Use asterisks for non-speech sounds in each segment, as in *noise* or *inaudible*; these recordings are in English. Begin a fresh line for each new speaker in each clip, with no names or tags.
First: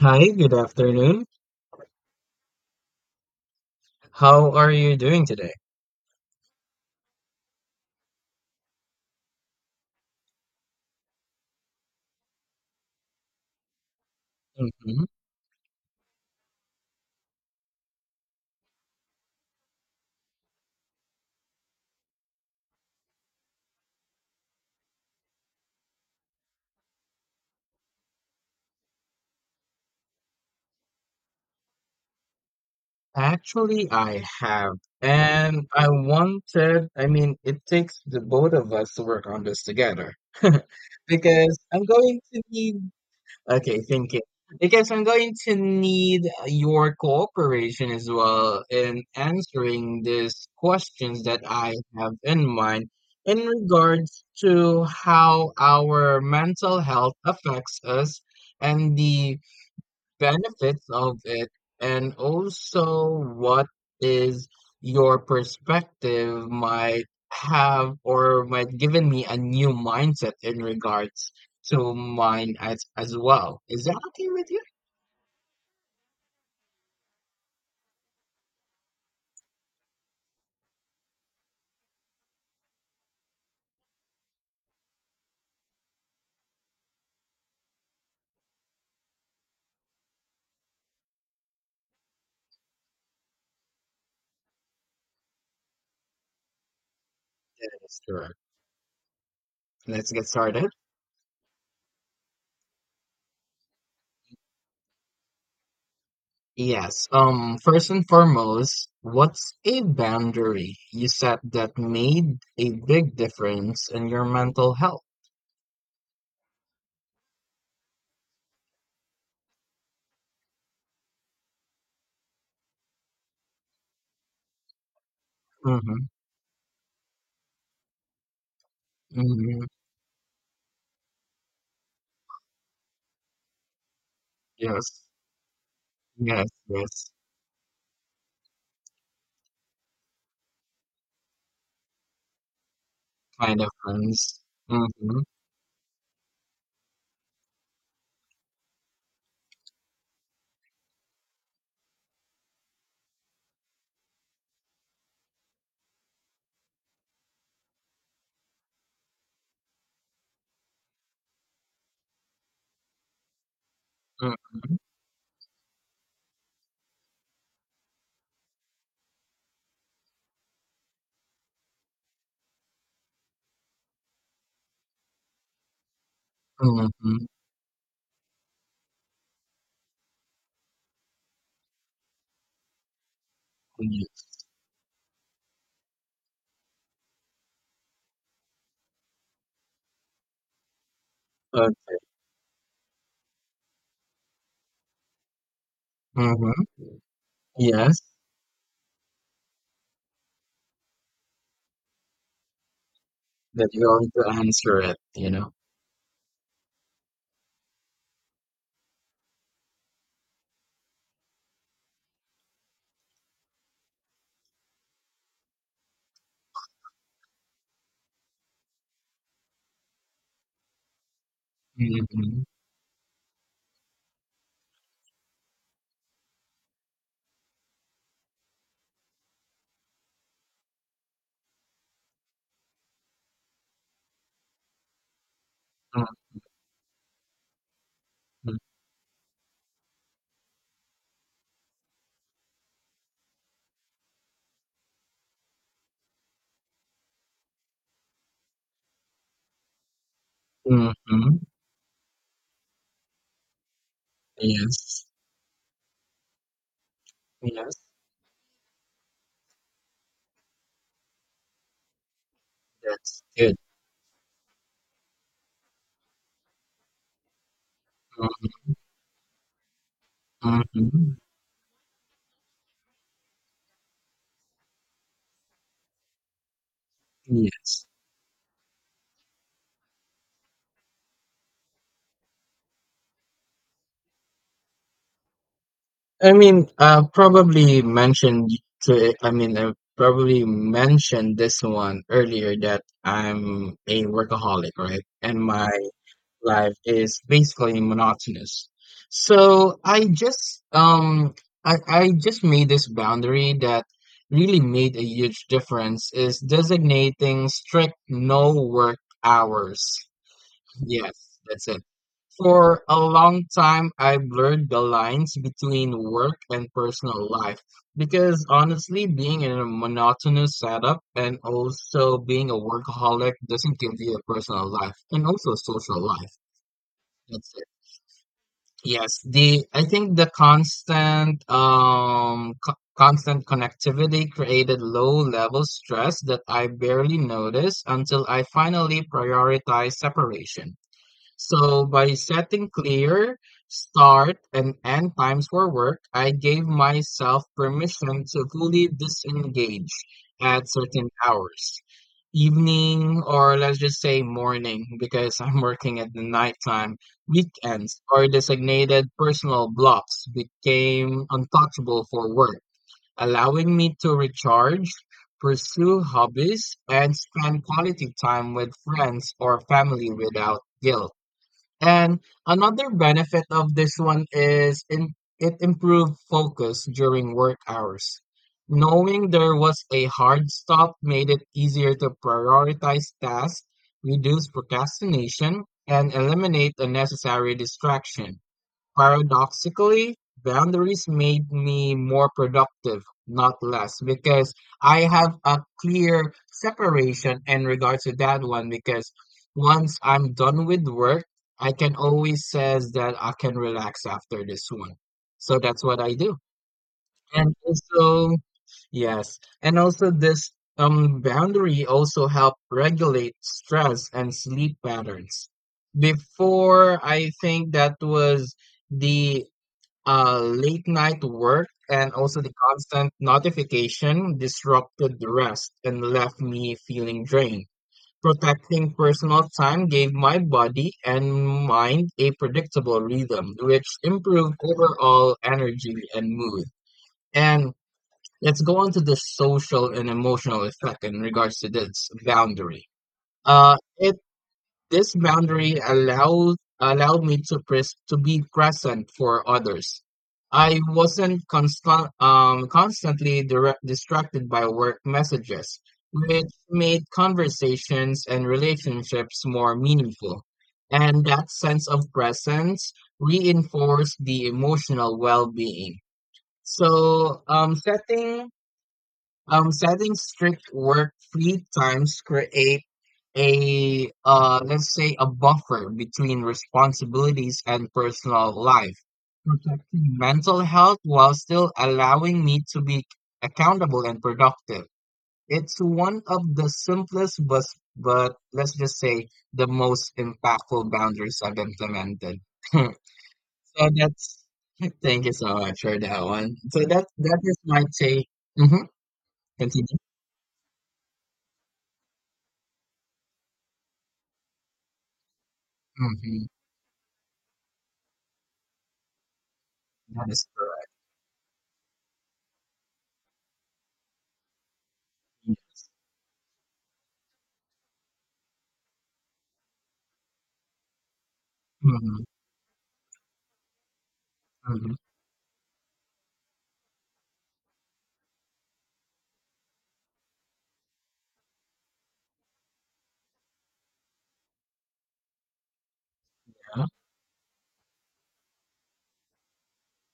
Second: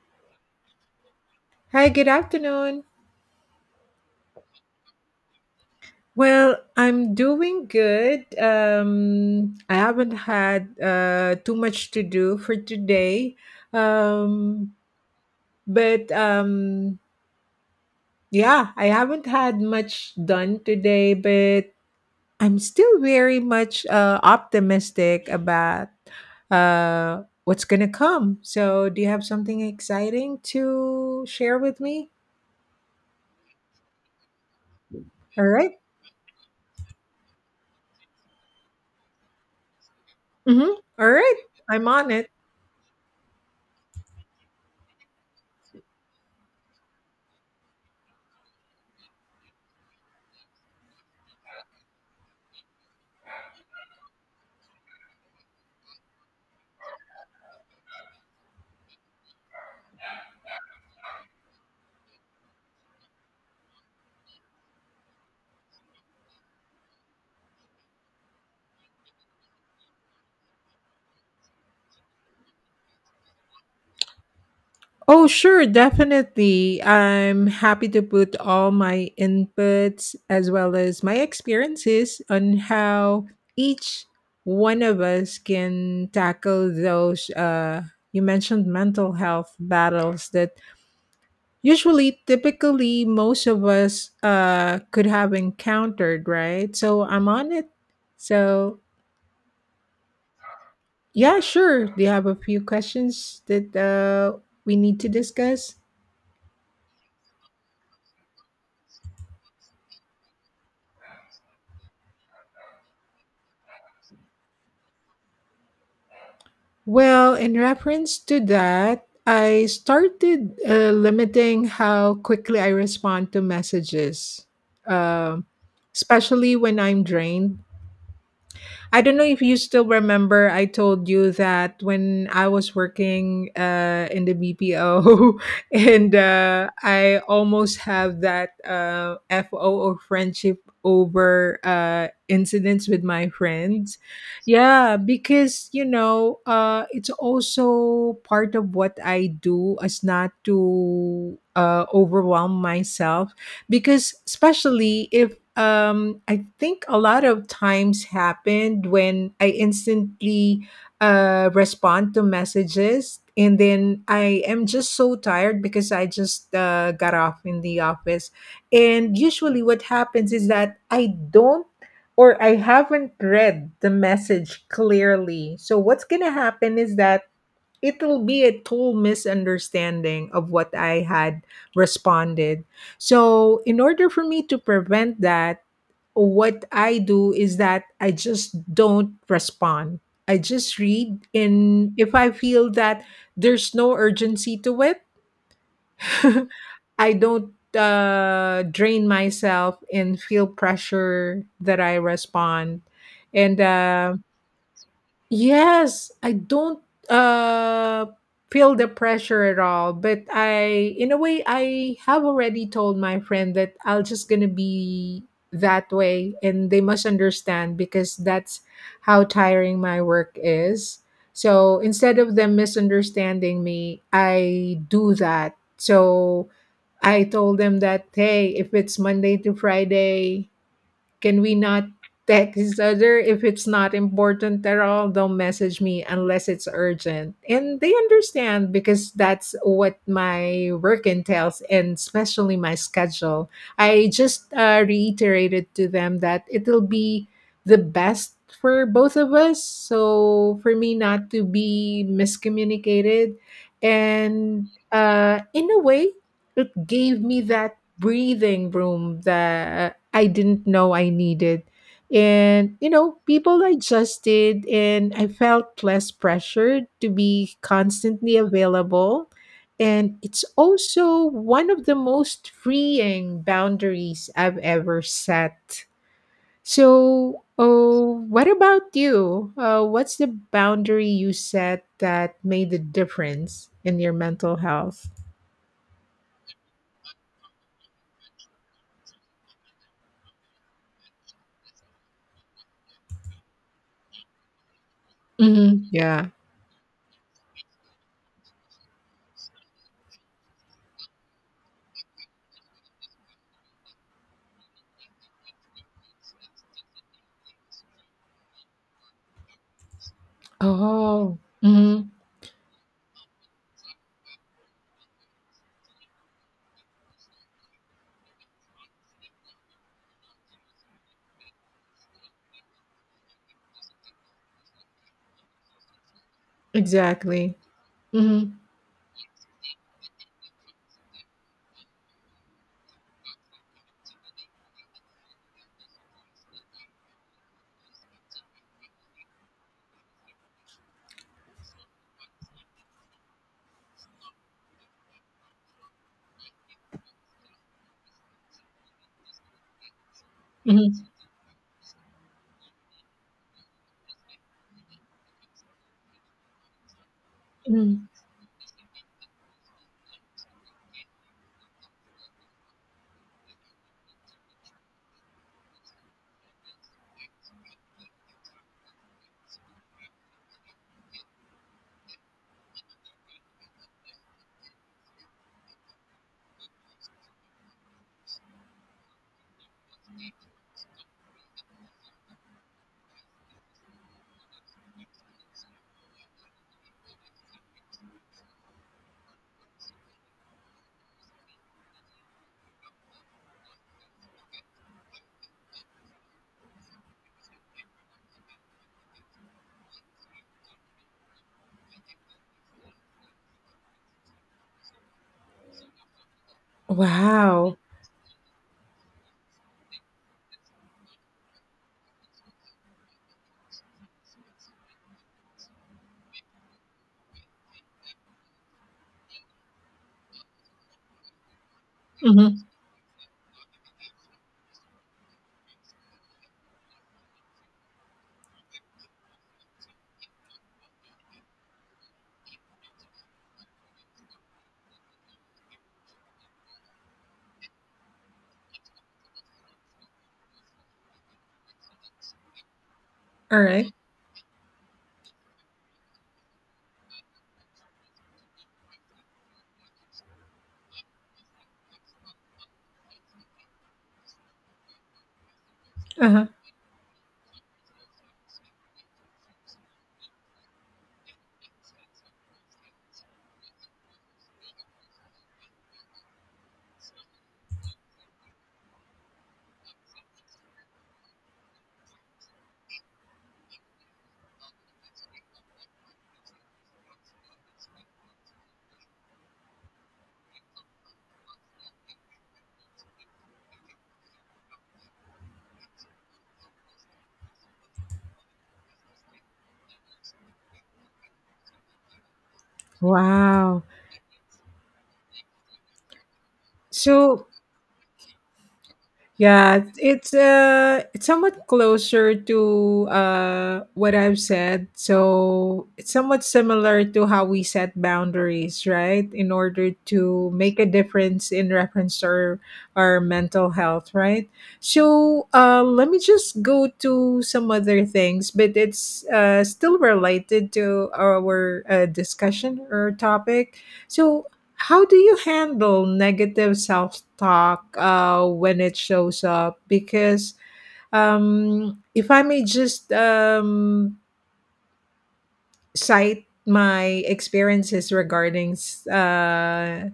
Hi, good afternoon.
Hi, good afternoon.
How are you doing today?
Well, I'm doing good. I haven't had too much to do for today. Um,
Mhm.
but yeah, I haven't had much done today, but I'm still very much optimistic about what's going to come. So, do you have something exciting to share with me?
Actually, I have.
All
And
right.
I wanted, I mean, it takes the both of us to work on this together. *laughs*
Mm-hmm. All right.
Because I'm
I'm on
going
it.
to need, okay, thank you. Because I'm going to need your cooperation as well in answering these questions that I have in mind in regards to how our mental health affects us and the benefits of it and also what is your perspective might have or might given me a new mindset in regards to mine as well. Is that okay with you?
Oh, sure, definitely. I'm happy to put all my inputs as well as my experiences on how each one of us can tackle those you mentioned mental health battles that usually typically most of us could have encountered, right? So I'm on it.
Yes, sure.
So
Let's get started.
yeah, sure. Do you have a few questions that we need to discuss?
Yes. First and foremost, what's a boundary you set that made a big difference in your mental health?
Well, in reference to that, I started limiting how quickly I respond to messages, um,
Mm-hmm.
especially when I'm drained. I don't know if you
Mm-hmm.
still remember, I told you that when I was working in the
Yes.
BPO, *laughs* and
Yes. Yes.
I almost have that FO or friendship over incidents with my
Kind of
friends.
friends.
Yeah,
Mhm,
because, it's also part of what I do as not to overwhelm myself because especially if I think a lot of times happened when I instantly respond to messages, and then I
mhm,
am just so tired because I just got off in the office. And usually what happens is that I don't, or I haven't read the message clearly, so what's going to happen is that
mhm,
it'll be a total misunderstanding of what I had responded. So, in order
yes,
for me to prevent that, what I do is that I just don't respond. I just read,
but
and if I feel that there's no urgency to it, *laughs*
mhm,
I don't
yes,
drain myself and feel pressure that I respond. And
that you're going to answer it, you know?
Yes, I don't uh feel the pressure at all, but I in a way I have already told my friend that I'll just going to be that way, and they must understand because that's how tiring my work is. So instead of
Mhm,
them misunderstanding me, I do that. So I told them that hey, if it's Monday to Friday, can we not text each other if it's not important at all? Don't message me
mhm,
unless it's urgent. And they understand because that's what my work entails, and especially my schedule. I just reiterated to them that it'll be the best for both of us. So for me not
mhm,
to be miscommunicated, and
yes,
in a way, it gave me that
yes,
breathing room that I didn't know I needed. And, you know,
that's good.
people adjusted, and I felt less pressured to be constantly
Mm,
available. And it's
mhm,
also one of the most freeing boundaries I've ever set. So,
yes.
oh, what about you? What's the boundary you set that made the difference in your mental health?
I mean, probably mentioned to, I mean, I probably mentioned this one earlier that I'm a workaholic, right? And my
Hmm, yeah.
life is basically monotonous. So I just I just made this boundary that really made a huge difference is designating strict no work hours. Yes,
Oh.
that's it. For a long time, I blurred the lines between work and personal life because honestly, being in a monotonous setup and also being a workaholic doesn't give you a personal life and also a social life. That's
Exactly.
it.
Mhm.
Yes, the I think the constant constant connectivity created low level stress that I barely noticed until I finally prioritized separation. So by setting clear start and end times for work, I gave myself permission to fully disengage at
Mhm.
certain hours, evening or let's just say morning, because I'm working at the nighttime.
Mhm.
Weekends or designated personal blocks became untouchable for work, allowing me to recharge, pursue hobbies, and spend quality time with friends or family without guilt. And another benefit of this one is in, it improved focus during work hours. Knowing there was a hard stop made it easier to prioritize tasks, reduce procrastination, and eliminate unnecessary distraction. Paradoxically, boundaries made me more productive, not less, because I have a clear separation in regards to that one. Because once I'm done with work, I can always says that I can relax after this one. So that's what I do. And
Wow.
also, yes. And also this boundary also help regulate stress and sleep patterns. Before I think that was the late night work and also the
Mhm.
constant notification disrupted the rest and left me feeling drained. Protecting personal time gave my body and mind a predictable rhythm, which improved overall energy and mood. And let's go on to the social and emotional effect in regards to this boundary.
Alright.
It this boundary allowed me to pres- to be present for others. I wasn't constant, constantly direct- distracted by work messages,
Uh-huh.
which made conversations and relationships more meaningful. And that sense of presence reinforced the emotional well-being. So, setting strict work-free times create a let's say a buffer between responsibilities and personal life, protecting mental health while still allowing me to be accountable and productive. It's one of the simplest, but let's just say the most impactful boundaries I've implemented. *laughs* So
Wow.
that's *laughs* thank you so much for that one. So that
So
is my take. Hmm.
yeah,
Continue.
it's somewhat closer to what I've said. So it's somewhat
Mhm.
similar to how we set boundaries, right? In order
That is
to make a difference in reference to our mental health, right? So
correct.
let me just go to some other things, but it's still related to our
Mhm,
discussion or topic. So
mhm,
how do you handle negative self talk when it shows up? Because if I may just cite
yeah.
my experiences regarding uh,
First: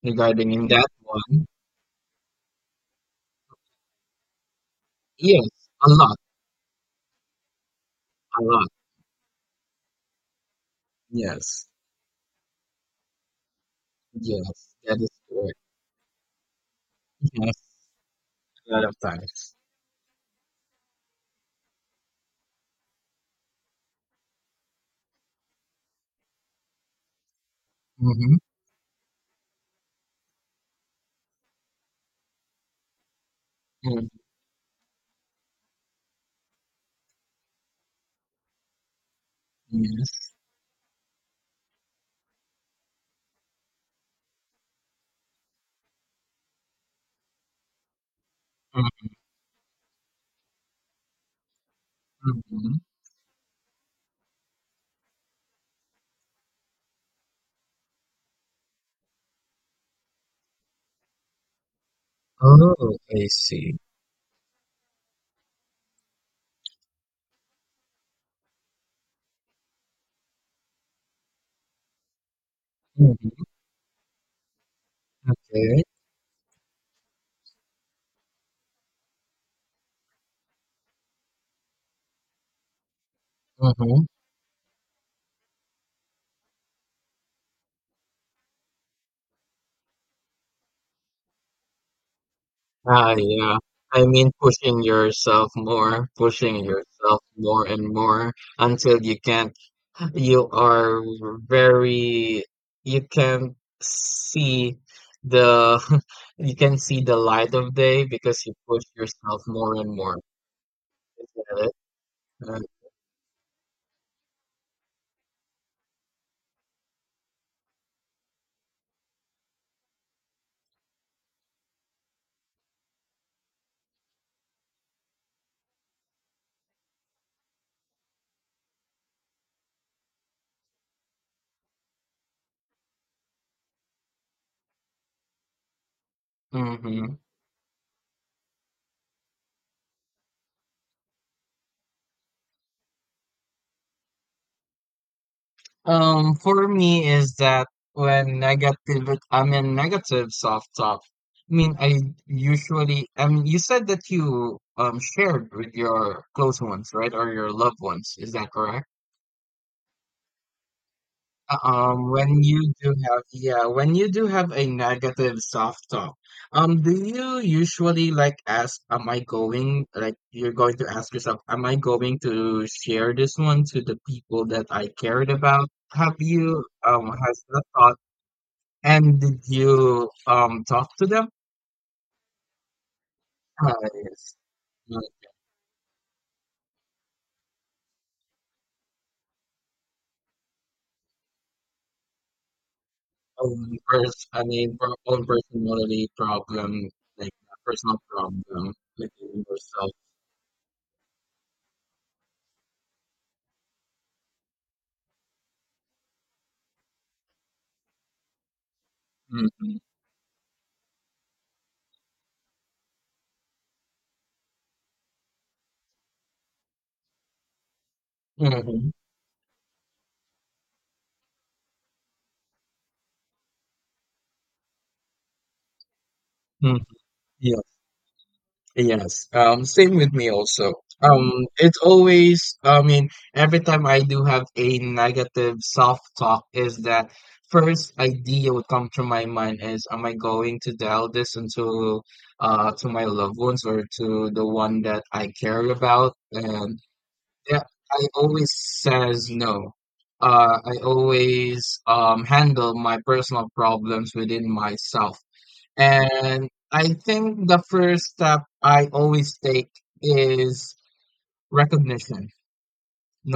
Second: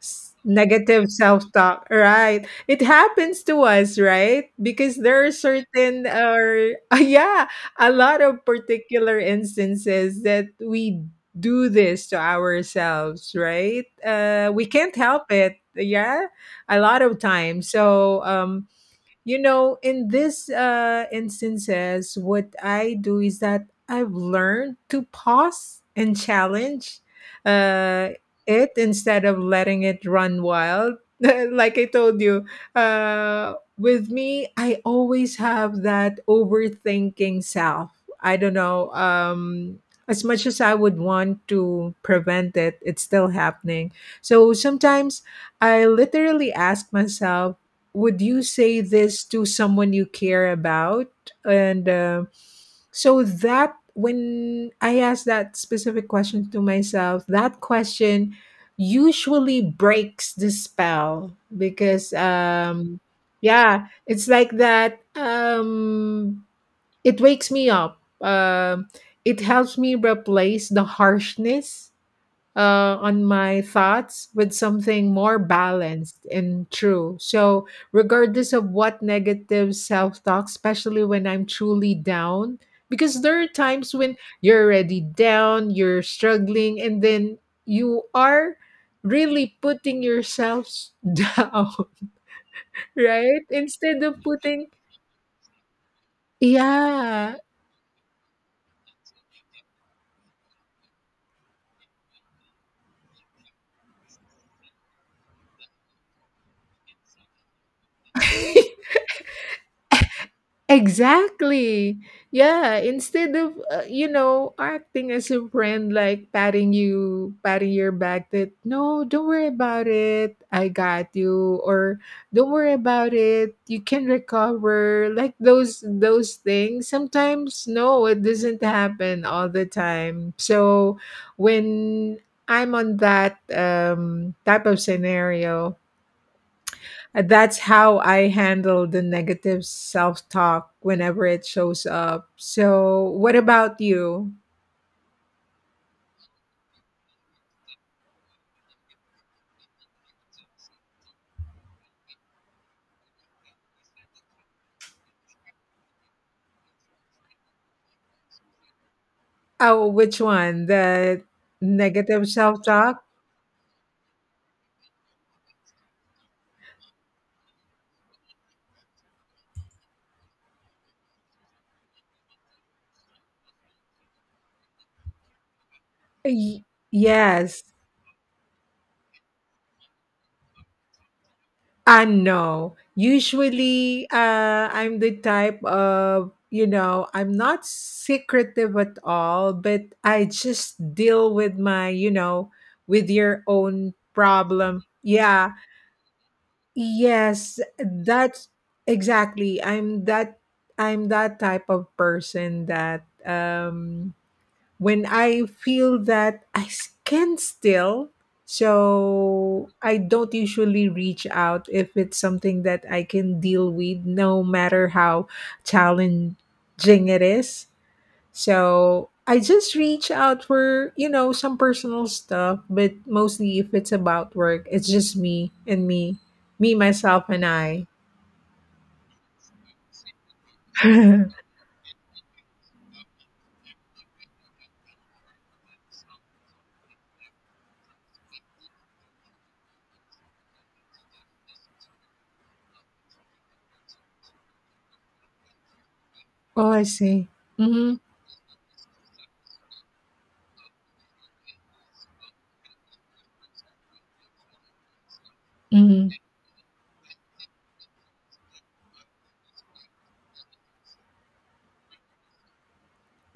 Regarding in that
negative
one,
self-talk, right? It happens to us, right? Because there are
yes, a
certain
lot,
or *laughs* yeah, a lot
a
of
lot.
particular instances that we
Yes,
do this to ourselves, right? We
yes,
can't
that is
help
correct.
it, yeah, a lot of
Yes,
times.
a lot of
You
times.
know, in this instances, what I do is that I've learned to pause and challenge uh,
Mm-hmm.
it instead of letting it run wild. *laughs* Like I told you,
Mm.
with me, I always have that overthinking self. I don't know. As
Yes.
much as I would want to prevent it, it's still happening. So sometimes I literally ask myself, would you say this to someone you care about? And
Mm-hmm.
So that when I ask that specific question to myself, that question usually breaks the spell because
Oh, I see.
yeah, it's like that it wakes me up, it helps me replace the harshness on
Mm-hmm.
my thoughts with something more
Okay.
balanced and true. So, regardless of what negative self talk, especially when I'm truly down, because there are times
Mm-hmm.
when you're already down, you're struggling, and then you are really putting yourself *laughs* down,
Ah,
right?
yeah.
Instead
I
of
mean,
putting,
pushing yourself
yeah.
more and more until you can. You are very you can see the *laughs* you can see the light of day because you push
*laughs*
yourself more and more. Is that it?
Exactly. Yeah, instead of you know, acting as a friend, like patting you, patting your back that no, don't worry about it. I got you, or don't worry about it. You can recover. Like those things. Sometimes no, it doesn't happen all the time. So when I'm on that type of scenario,
Mm-hmm.
and that's how I handle the negative self talk whenever it shows up. So, what about you?
For me is that when negative, I mean negative soft top. I mean, I usually, I mean, you said that you shared with your close ones, right, or your loved ones. Is that correct?
Oh, which one? The negative
When
self
you do
talk?
have a negative soft talk, do you usually like ask, am I going, like you're going to ask yourself, am I going to share this one to the people that I cared about?
Y-
Has that
Yes.
thought, and did you, talk to them?
I know.
Uh,
Usually,
yes.
I'm
My
the type of, you know, I'm not secretive at all, but I just deal with my, you know, with your
own
own
I mean,
problem.
own
Yeah.
personality problem, like
Yes,
personal
that's
problem within
exactly.
yourself.
I'm that type of person that when I feel that can still, so
Mm-hmm.
I don't usually reach out if it's something that I can deal with, no matter how challenging it is.
Mm-hmm.
So I just reach out for, you know, some personal stuff, but mostly if it's about work, it's just me and me, me,
Mm,
myself, and
yeah.
I.
Yes, same with me also.
*laughs* Oh,
It's always, I mean, every time I do have a negative self-talk is that first idea would come to my mind is, am I going to tell this into to my loved ones or to the one that I care about? And
I see.
yeah,
Mm-hmm.
I always says no. I always handle my personal problems within myself.
Mm-hmm.
And I think the first step I always take is recognition,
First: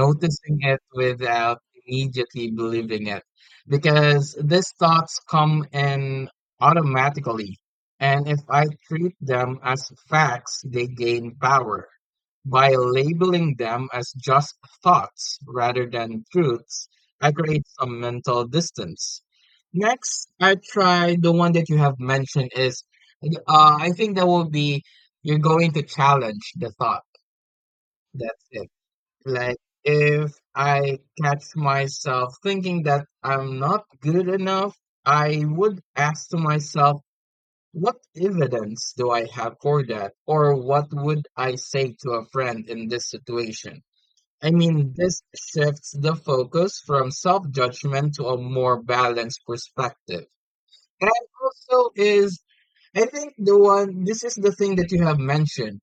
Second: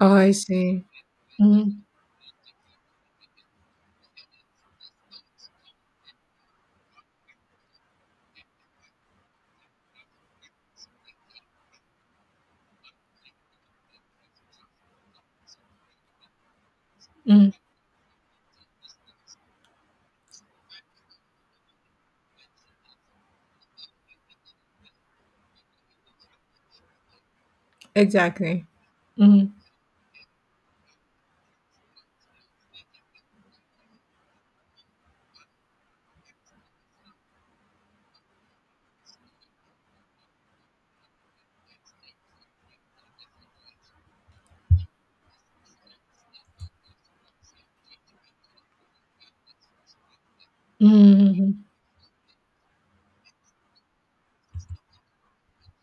Oh, I
it
see.
without
Mm-hmm.
immediately believing it because these thoughts come in automatically, and if I treat them as facts, they gain power. By labeling them as just thoughts rather than truths, I
Mm-hmm.
create some mental distance. Next I try the one that you have mentioned is I think that will be you're going to challenge the thought. That's
Exactly.
it.
Mm-hmm.
Like, if I catch myself thinking that I'm not good enough, I would ask to myself, what evidence do I have for that? Or what would I say to a friend in this situation? I mean, this shifts the focus from self judgment to a more balanced perspective. And
Mm-hmm.
also, is I think the one, this is the thing that you have mentioned.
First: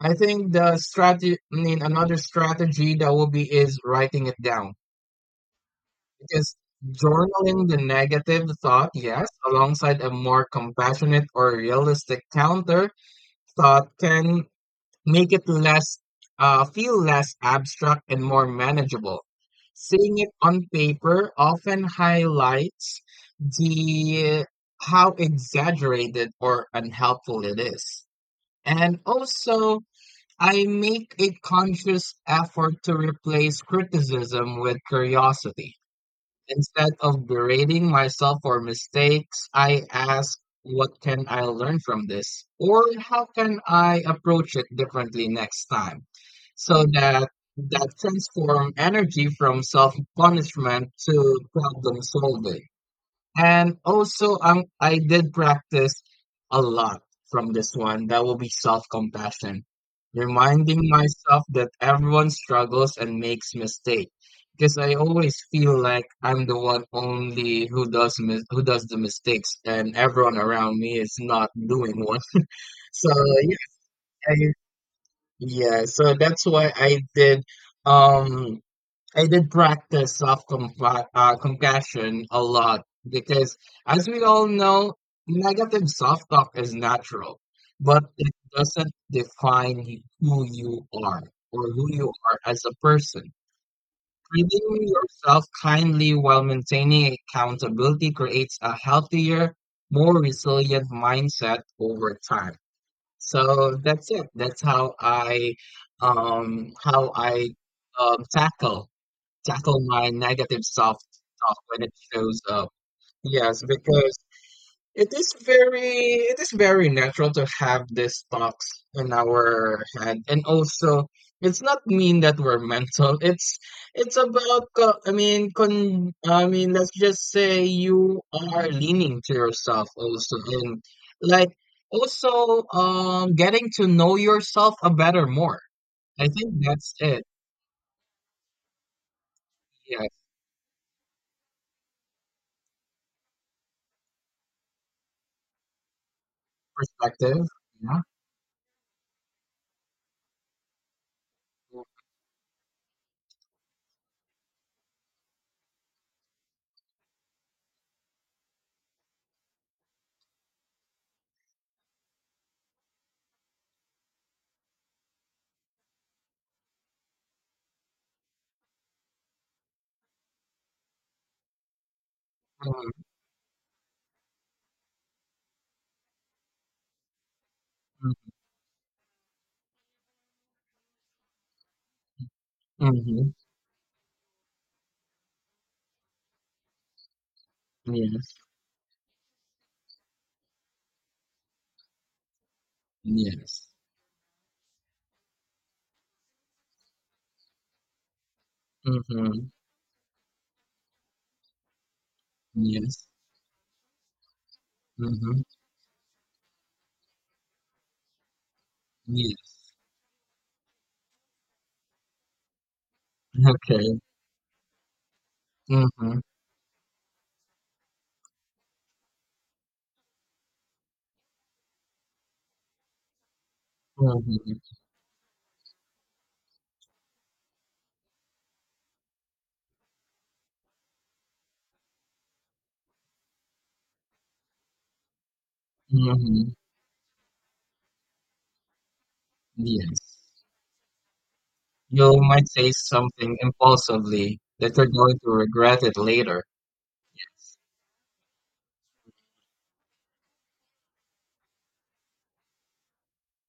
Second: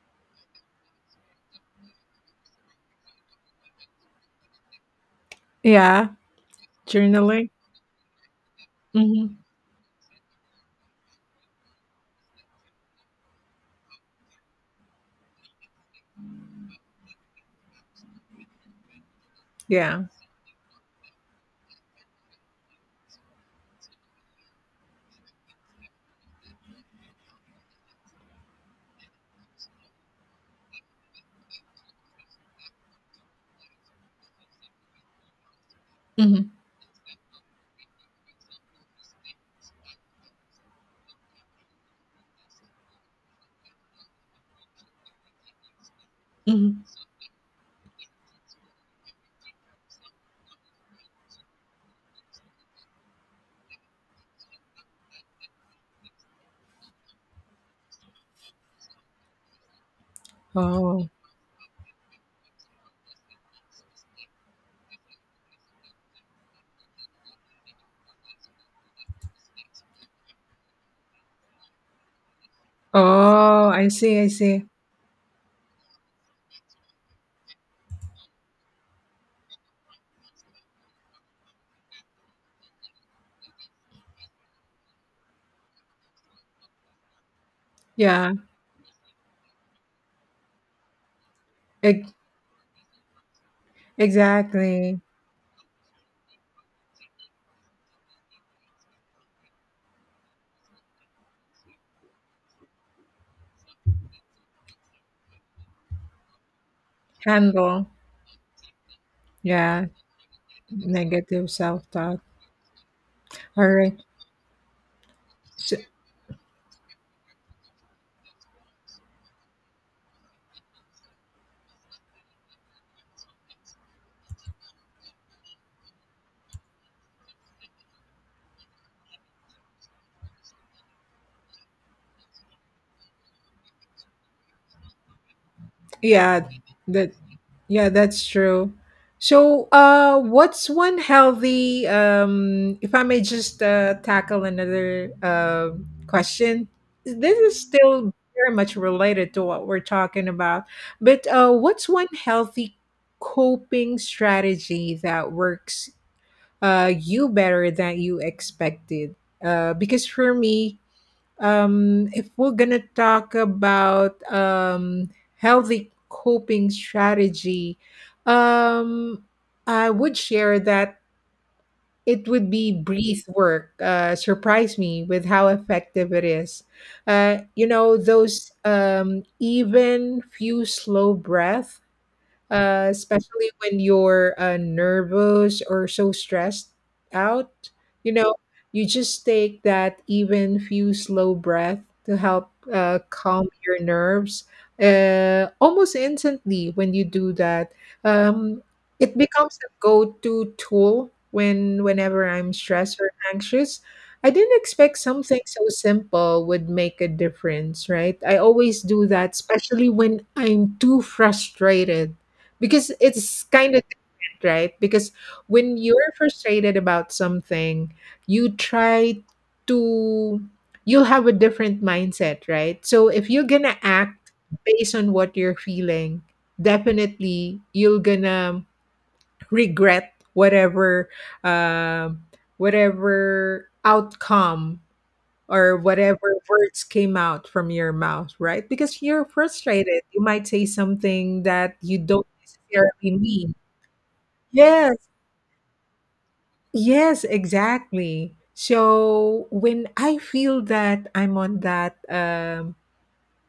I think the strategy, I mean, another strategy that will be is writing it down,
Yeah.
because
Journaling.
journaling the negative thought, yes,
Mm-hmm.
alongside a more compassionate or realistic counter thought can make it less, feel less abstract and more manageable.
Yeah.
Seeing it on paper often highlights the how exaggerated or unhelpful it is. And also, I make a conscious effort to replace criticism with curiosity.
Mm-hmm.
Instead of berating myself for mistakes, I ask, what can I learn from this? Or how can I approach it differently next time? So
Mm-hmm.
that that transform energy from self-punishment to problem solving. And also, I did practice a lot from this one. That will be self-compassion, reminding
Oh.
myself that everyone struggles and makes mistakes. Because I always feel like I'm the one only who does mis- who does the mistakes, and everyone around me is not doing one. So yeah,
Oh, I see. I
I,
see.
yeah. So that's why I did. Um, I did practice self compassion a lot because, as we all know, negative self talk is natural, but it
Yeah.
doesn't define who you are or who you
Ex-
are as a person. Treating
exactly.
yourself kindly while maintaining accountability creates a healthier, more resilient mindset over time. So that's it. That's how I
Handle.
um, tackle tackle
Yeah.
my negative self
Negative
talk when it
self-talk.
shows up. Yes,
All right.
because it is
So,
very it is very natural to have these thoughts in our head, and also it's not mean that we're mental. It's about I mean con I mean let's just say you are leaning to yourself also, and like also getting to know yourself a better more. I
yeah,
think that's
that
it.
yeah, that's true. So
Yes,
what's one healthy um, if I may just tackle another question.
perspective.
This is
Yeah.
still very much related to what we're talking about, but what's one healthy coping strategy that works you better than you expected? Because for me, if we're gonna talk about healthy coping strategy, um, I would share that it would be
Mm-hmm.
breath work. Surprise me with how effective it is. You know
Mm,
those even few slow breath,
mhm,
especially when you're nervous or so stressed out. You
yes.
know, you just take that even few slow breath to help calm
Yes.
your nerves almost instantly when you do that. Um, it
Mhm,
becomes a go-to tool whenever I'm stressed
yes.
or anxious. I didn't expect something
Mhm,
so simple would make a difference, right? I always do that,
yes.
especially when I'm too frustrated because it's kind of
Okay.
different, right? Because when you're
Mhm,
frustrated about something, you try to, you'll have a different mindset, right? So if you're gonna act
mhm,
based on what you're feeling, definitely you're gonna regret whatever um whatever outcome or whatever
mhm,
words came out from your mouth, right? Because you're
yes.
frustrated. You might say something that you
You
don't
might say
necessarily
something
mean.
impulsively that you're
Yes,
going to regret it later.
yes, exactly. So when I feel that I'm on that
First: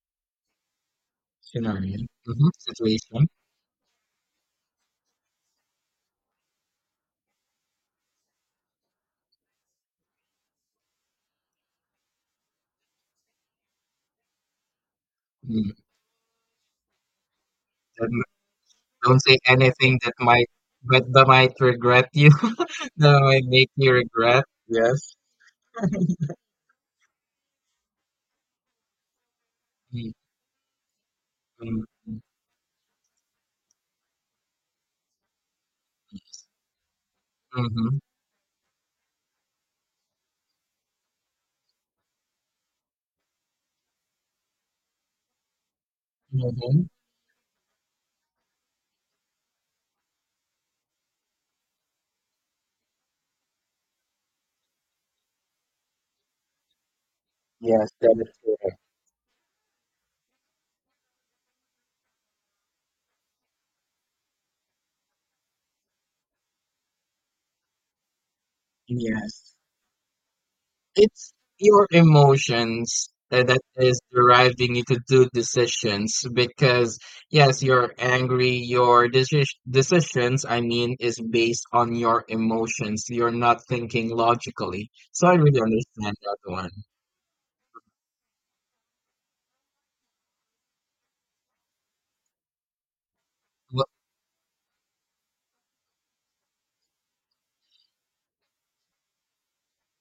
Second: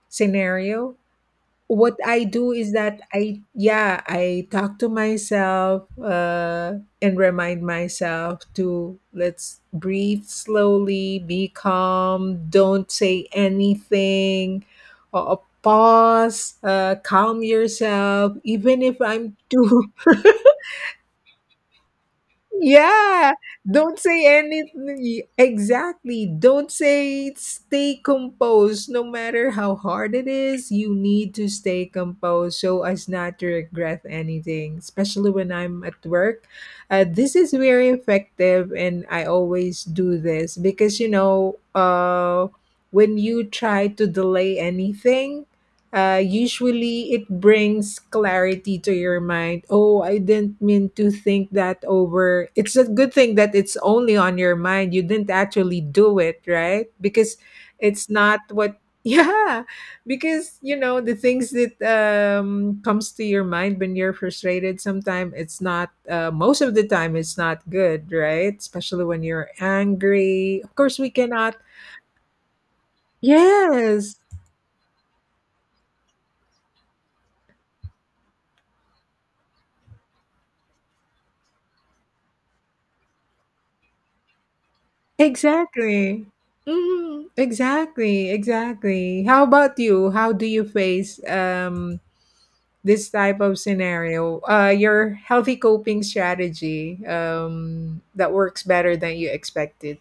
scenario,
Scenario.
what I
Mhm,
do is that
situation.
I yeah, I talk to myself, and remind myself to let's breathe slowly, be calm, don't say anything, or
Mm.
pause, calm
Don't
yourself. Even if I'm
say
too
anything that
*laughs*
might but that might regret you. *laughs* That
yeah,
might make you
don't say
regret. Yes.
anything. Exactly. Don't say, stay composed. No matter how
Mm,
hard it is, you need to
mm,
stay
mm,
composed so as not to regret anything, especially when I'm at work. This is very
mhm,
effective, and I always do this because, you know, when you try to delay anything,
mhm.
usually, it brings clarity to your mind. Oh, I didn't mean to think that over. It's a good thing that it's only on your mind. You didn't actually do it, right? Because
Yes,
it's
that is
not what.
correct.
*laughs* Yeah, because you know the things that comes to your mind when you're frustrated. Sometimes it's not. Most of the time, it's not good, right? Especially when you're
Yes.
angry. Of course, we
It's
cannot.
your emotions that is
Yes.
driving you to do decisions because yes, you're angry, your decisions, I mean, is based on your emotions. You're not thinking logically. So I really understand
Exactly.
that one.
Mhm. Exactly. Exactly. How about you? How do you face this type of
Well,
scenario? Uh, your healthy coping strategy um, that works better than you expected.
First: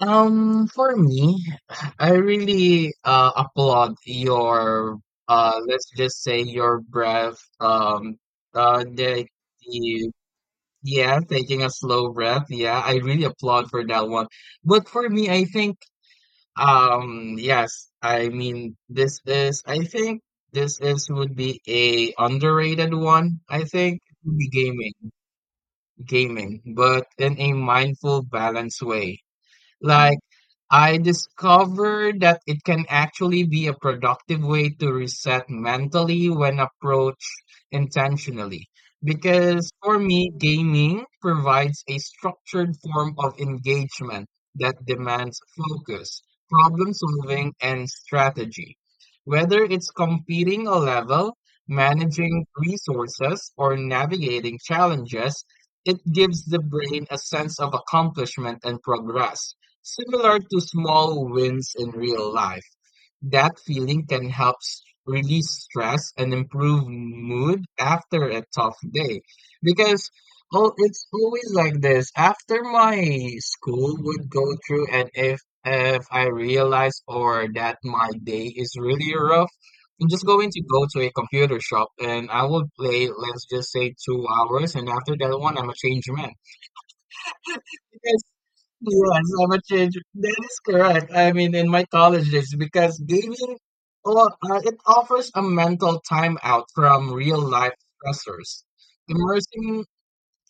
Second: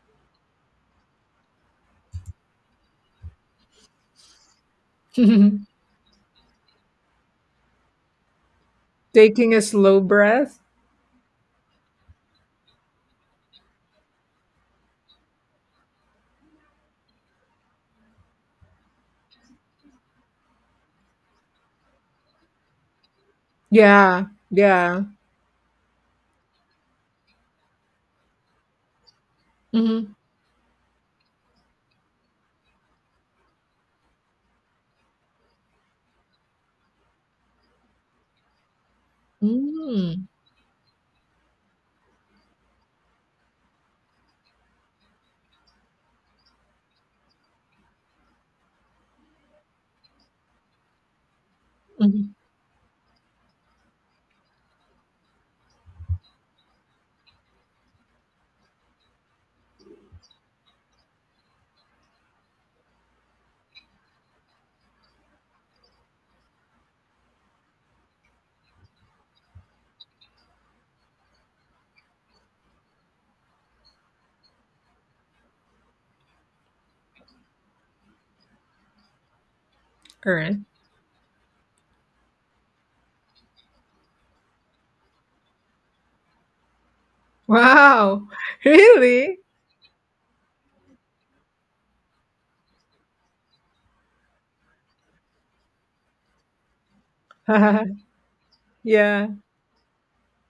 For me, I really applaud your
*laughs*
let's just say your breath the
Taking a slow breath?
yeah, taking a slow breath. Yeah, I really applaud for that one. But for me, I think, yes, I mean, I think this is would be a underrated one. I think it
Yeah.
would be gaming,
Yeah.
gaming, but in a mindful, balanced way.
Mhm.
Like, I discovered that it can actually be a productive way to reset mentally when approached intentionally. Because for
Mm.
me, gaming provides a structured form of engagement that demands focus, problem solving, and strategy. Whether it's completing a level,
Mhm.
managing resources, or navigating challenges, it gives the brain a sense of accomplishment and progress. Similar to small wins in real life, that feeling can help release stress and improve mood after a tough day. Because oh, it's always like this. After my school would go through, and if I realize or that my day is really rough, I'm just
All
going
right.
to go to a computer shop and I will play, let's just say, 2 hours, and after that one, I'm a changed man.
Wow. *laughs*
Yes,
Really?
I'm a change. That is correct. I mean, in my college days, because gaming, it offers a mental time out from real life
*laughs*
stressors,
Yeah.
immersing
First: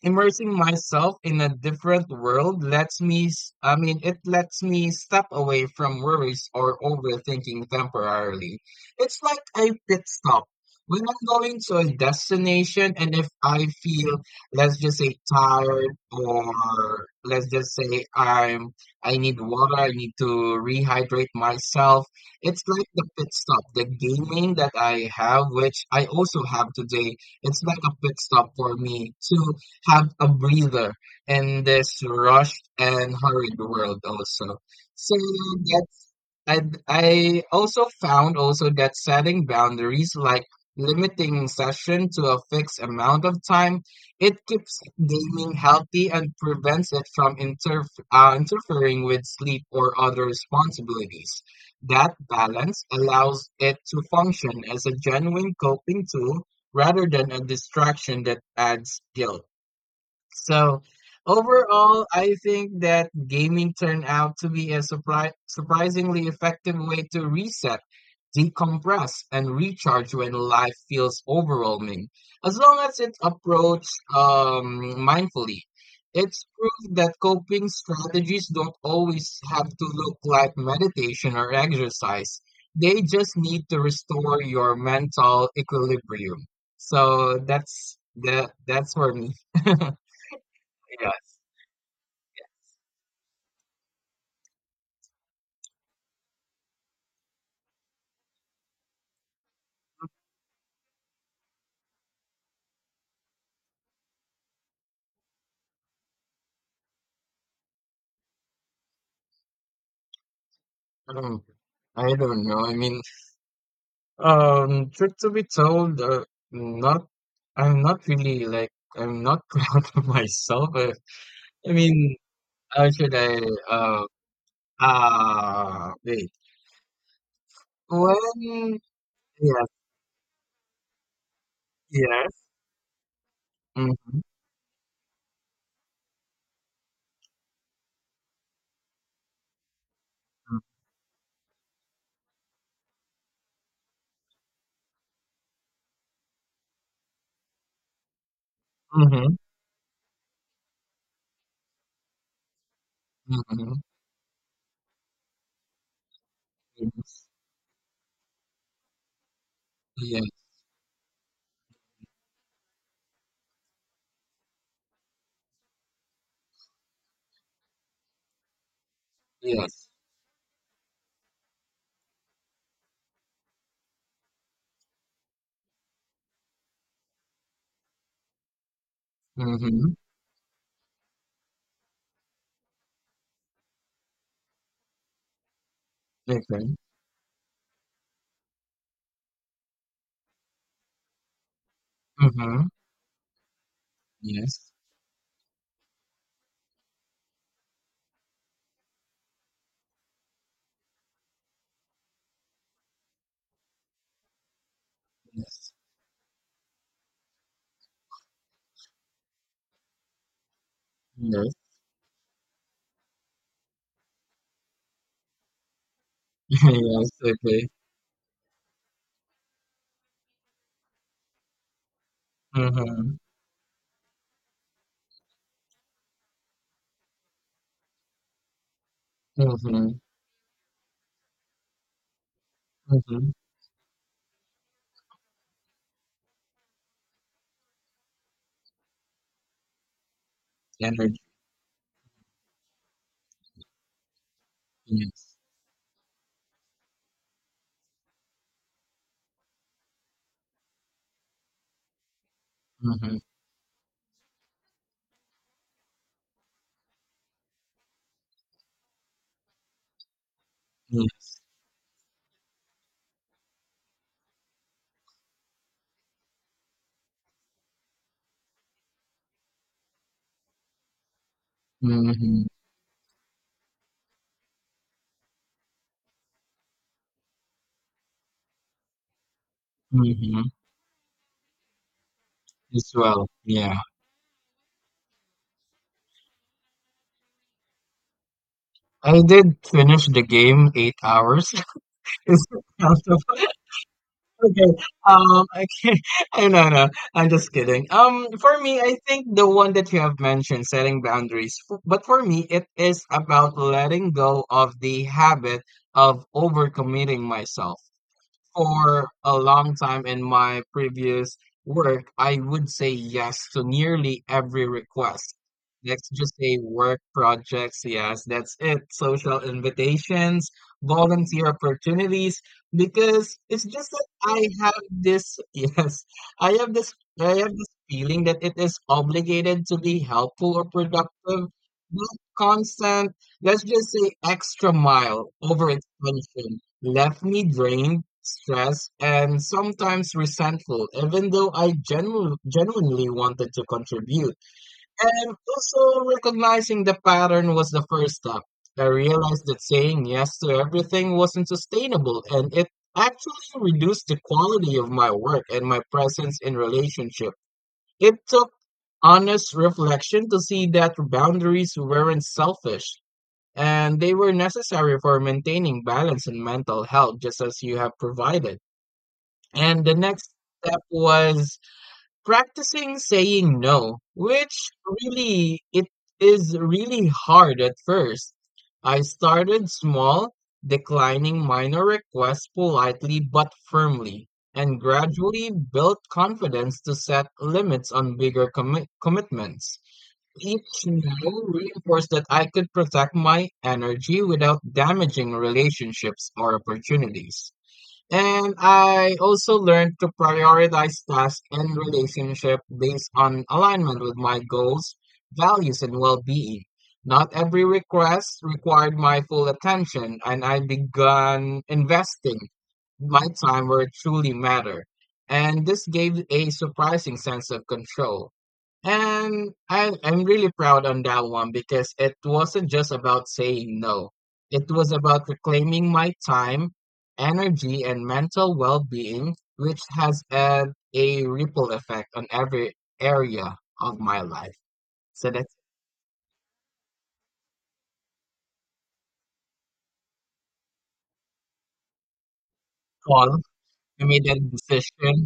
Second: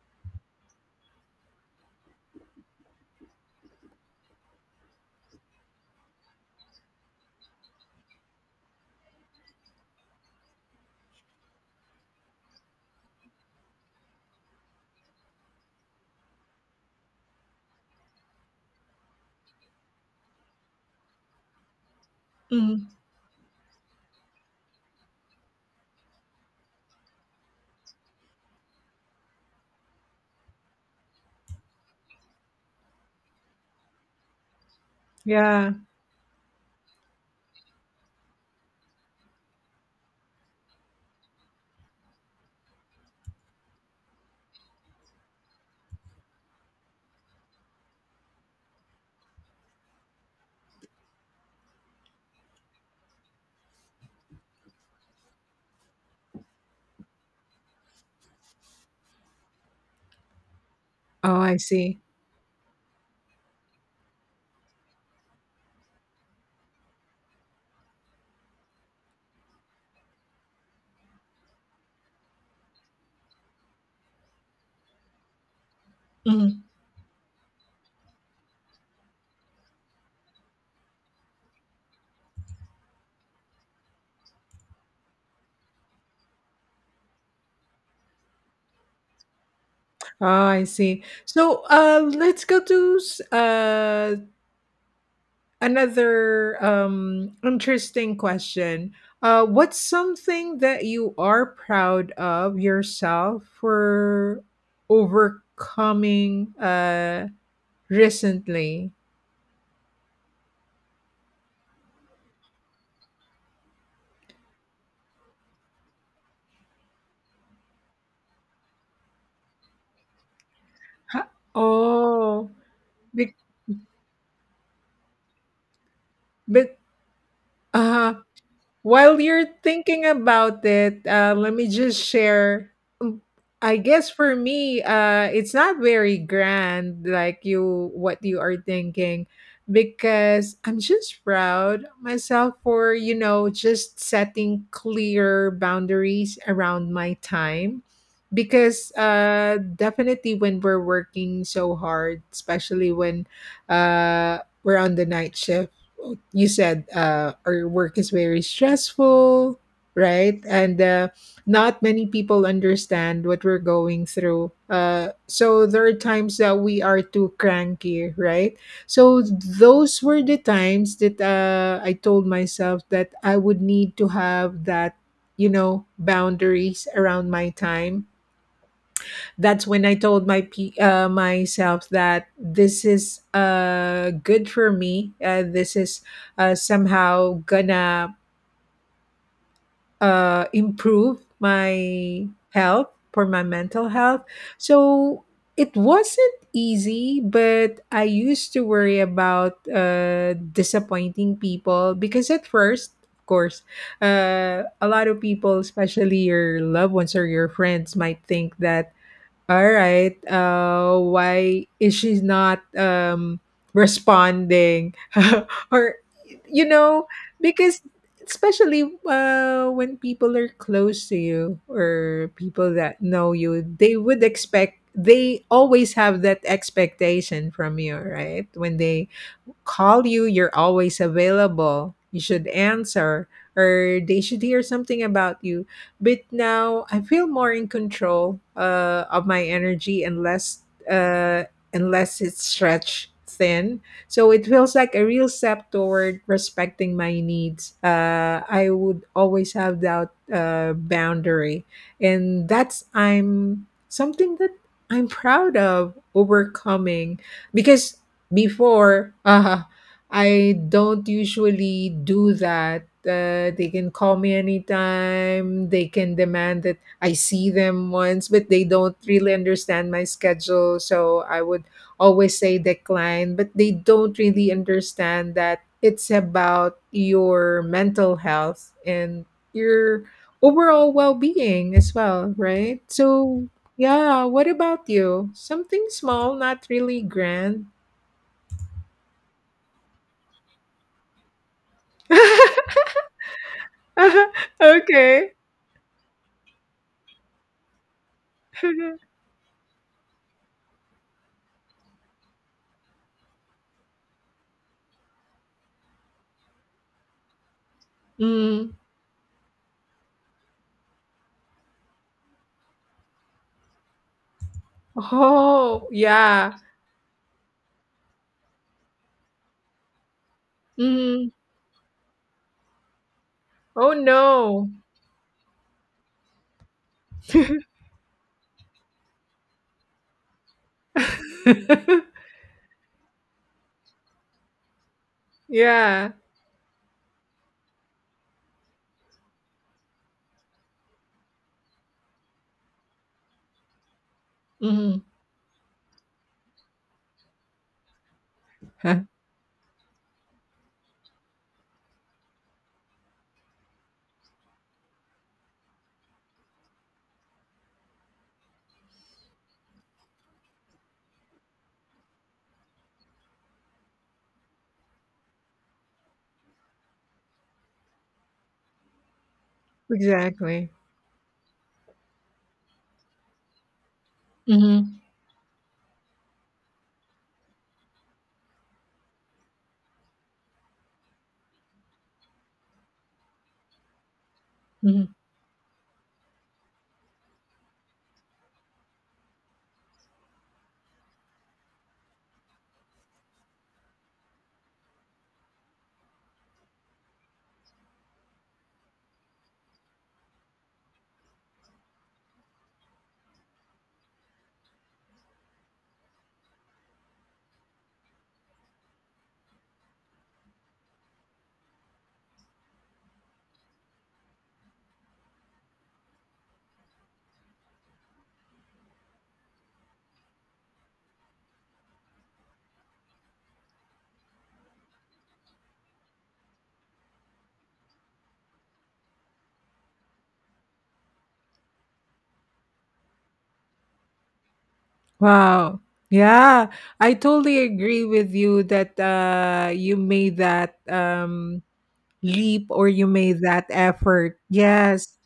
immersing myself in a different world lets me it lets me step away from worries or overthinking temporarily. It's like a pit stop when I'm going to a destination and if I feel, let's just say, tired, or let's just say I need water, I need to rehydrate myself. It's
Mhm.
like the pit stop, the gaming that I have, which I also have today. It's like a pit stop for me to have a breather in this rushed and hurried world also. So
Yeah.
that's I I also found also that setting boundaries, like limiting session to a fixed amount of time, it keeps gaming healthy and prevents it from interfering with sleep or other responsibilities. That balance allows it to function as a genuine coping tool rather than a distraction that adds guilt. So
Oh, I see.
overall, I think that gaming turned out to be a surprisingly effective way to reset, decompress, and recharge when life feels overwhelming. As long as it's approached mindfully, it's proof that coping strategies don't always have to look like meditation or exercise. They just need to restore your mental equilibrium. So that's that. That's for me. *laughs*
Ah, I see.
Yeah.
So, let's go to another interesting question. What's something that you are proud of yourself for overcoming recently?
Um, I don't know. I mean, truth to be told, not. I'm not really like I'm not *laughs* proud of myself.
Ha-
I mean,
Oh,
how should
be-
I? Uh, wait.
but uh,
When?
while you're
Yes.
thinking about it, let me just
Yes.
share. Um, I guess
Mm-hmm.
for me, it's not very grand, like you what you are thinking, because I'm just proud of myself for, you know, just setting clear boundaries around my time, because
Mm-hmm.
definitely when we're working so hard, especially when
Mm-hmm.
we're on the night shift, you said
Yes.
our work is very stressful,
Yeah.
right? And Not many people understand what we're going through. So there are times that we are too cranky, right? So
Yes.
those were the times that I told myself that I would need to have that, you know, boundaries around my time. That's when
Mm-hmm.
I told my myself that this is good for me. This is
Okay.
somehow gonna improve my
Mm-hmm.
health, for my mental health.
Yes.
So it wasn't easy, but I used to worry about disappointing people because at first, of course, a lot of people,
Yes.
especially your loved ones or your friends, might think that all right.
Yes.
Why is she not responding? *laughs* Or, you
*laughs*
know,
Yes. Okay.
because especially when people are close to you or people that
Mm-hmm.
know you, they would expect, they always have that expectation from you, right? When they
Mm-hmm.
call you, you're always available. You should answer,
Mm-hmm.
or they should hear something about you. But now I feel more in control of my energy and less,
Energy.
uh, unless it's stretched thin. So it feels like a real
Yes.
step toward respecting my needs. I would always have that boundary, and that's
Mhm.
I'm something that I'm proud of overcoming because before I don't
Yes.
usually do that. Uh, they can call me anytime, they can demand that I see them once, but they don't really understand my schedule, so I would always
Mhm.
say decline, but they don't really understand that it's about your mental health and your
Mhm.
overall well-being as well, right?
As well.
So
Yeah.
yeah, what about you? Something small, not really grand.
I did finish the game 8 hours. *laughs* It's
*laughs*
out of- okay.
Okay.
I can't, *laughs* I no, no, I'm just kidding. For me, I
*laughs*
think the one that you have mentioned, setting boundaries. But for me, it is about letting go of the habit of overcommitting myself.
Mm.
For a long time in my previous work, I would say yes to nearly every request.
Oh,
Let's just
yeah.
say work projects, yes, that's it. Social invitations,
Mm.
volunteer opportunities, because it's just
Oh,
that I
no.
have this, *laughs* yes, I have this, I have this feeling that it is obligated to be helpful or productive.
*laughs*
That constant, let's just say, extra mile over
Yeah.
extension, left me drained, stressed, and sometimes resentful, even though I genuinely wanted to contribute.
Mhm.
And also, recognizing the pattern was the first step. I
Huh. *laughs*
realized that saying yes to everything wasn't sustainable, and it actually reduced the quality of my work and my presence in relationship. It took honest reflection to see that boundaries weren't selfish and they were necessary for maintaining balance and mental health, just as you have provided. And the next
Exactly.
step was practicing saying no, which
Mhm.
really it is really hard at first. I started small, declining minor requests politely but firmly, and
Mhm.
gradually built confidence to set limits on bigger commitments. Each no reinforced that I could protect my energy without damaging relationships or opportunities. And I also learned to prioritize tasks and relationship based on alignment with my goals, values, and well-being. Not every request required my full attention, and I began investing my time where it truly mattered. And this gave a surprising sense of control. And I'm really proud on that one because it wasn't just about saying no. It was about reclaiming my time, energy, and mental well being, which has had a ripple effect on every area of my life. So that's
Wow. Yeah. I totally agree with you that you made that leap or you
all.
made that
I made
effort.
that
Yes.
decision.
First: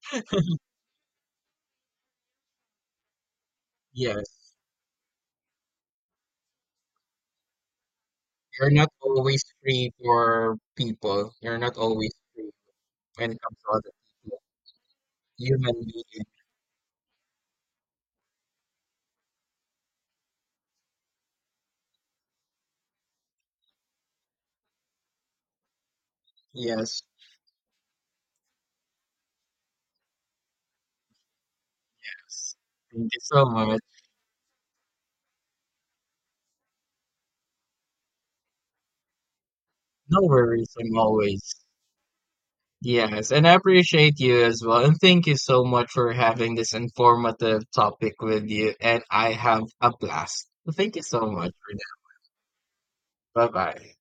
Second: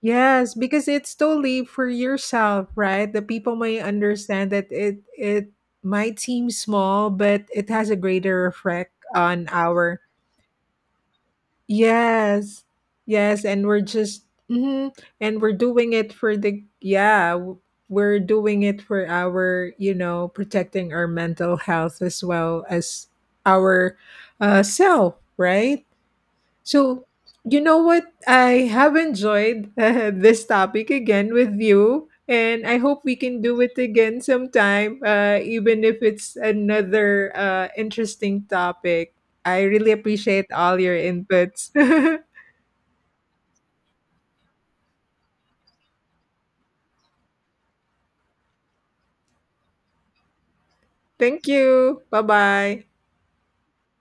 Yes, because it's totally for yourself, right? The people may understand
Yes.
that it might seem small, but it has a greater
You're not
effect
always
on
free
our,
for people. You're not always free
yes,
when it
yes,
comes
and
to
we're
other
just
people,
mhm, and we're
human
doing it
beings.
for the yeah, we're doing it for our, you know, protecting our mental health as well as our self, right?
Yes.
So, you know what? I have enjoyed *laughs* this topic again with you, and I hope
Thank
we
you
can
so
do it
much.
again sometime, even if it's another interesting topic. I really
No
appreciate
worries,
all
I'm
your
always.
inputs.
Yes, and I appreciate you as well. And thank you so much for having this informative topic with you. And I have a blast. Thank you
*laughs*
so
Thank
much for
you. Bye bye.
that. Bye bye.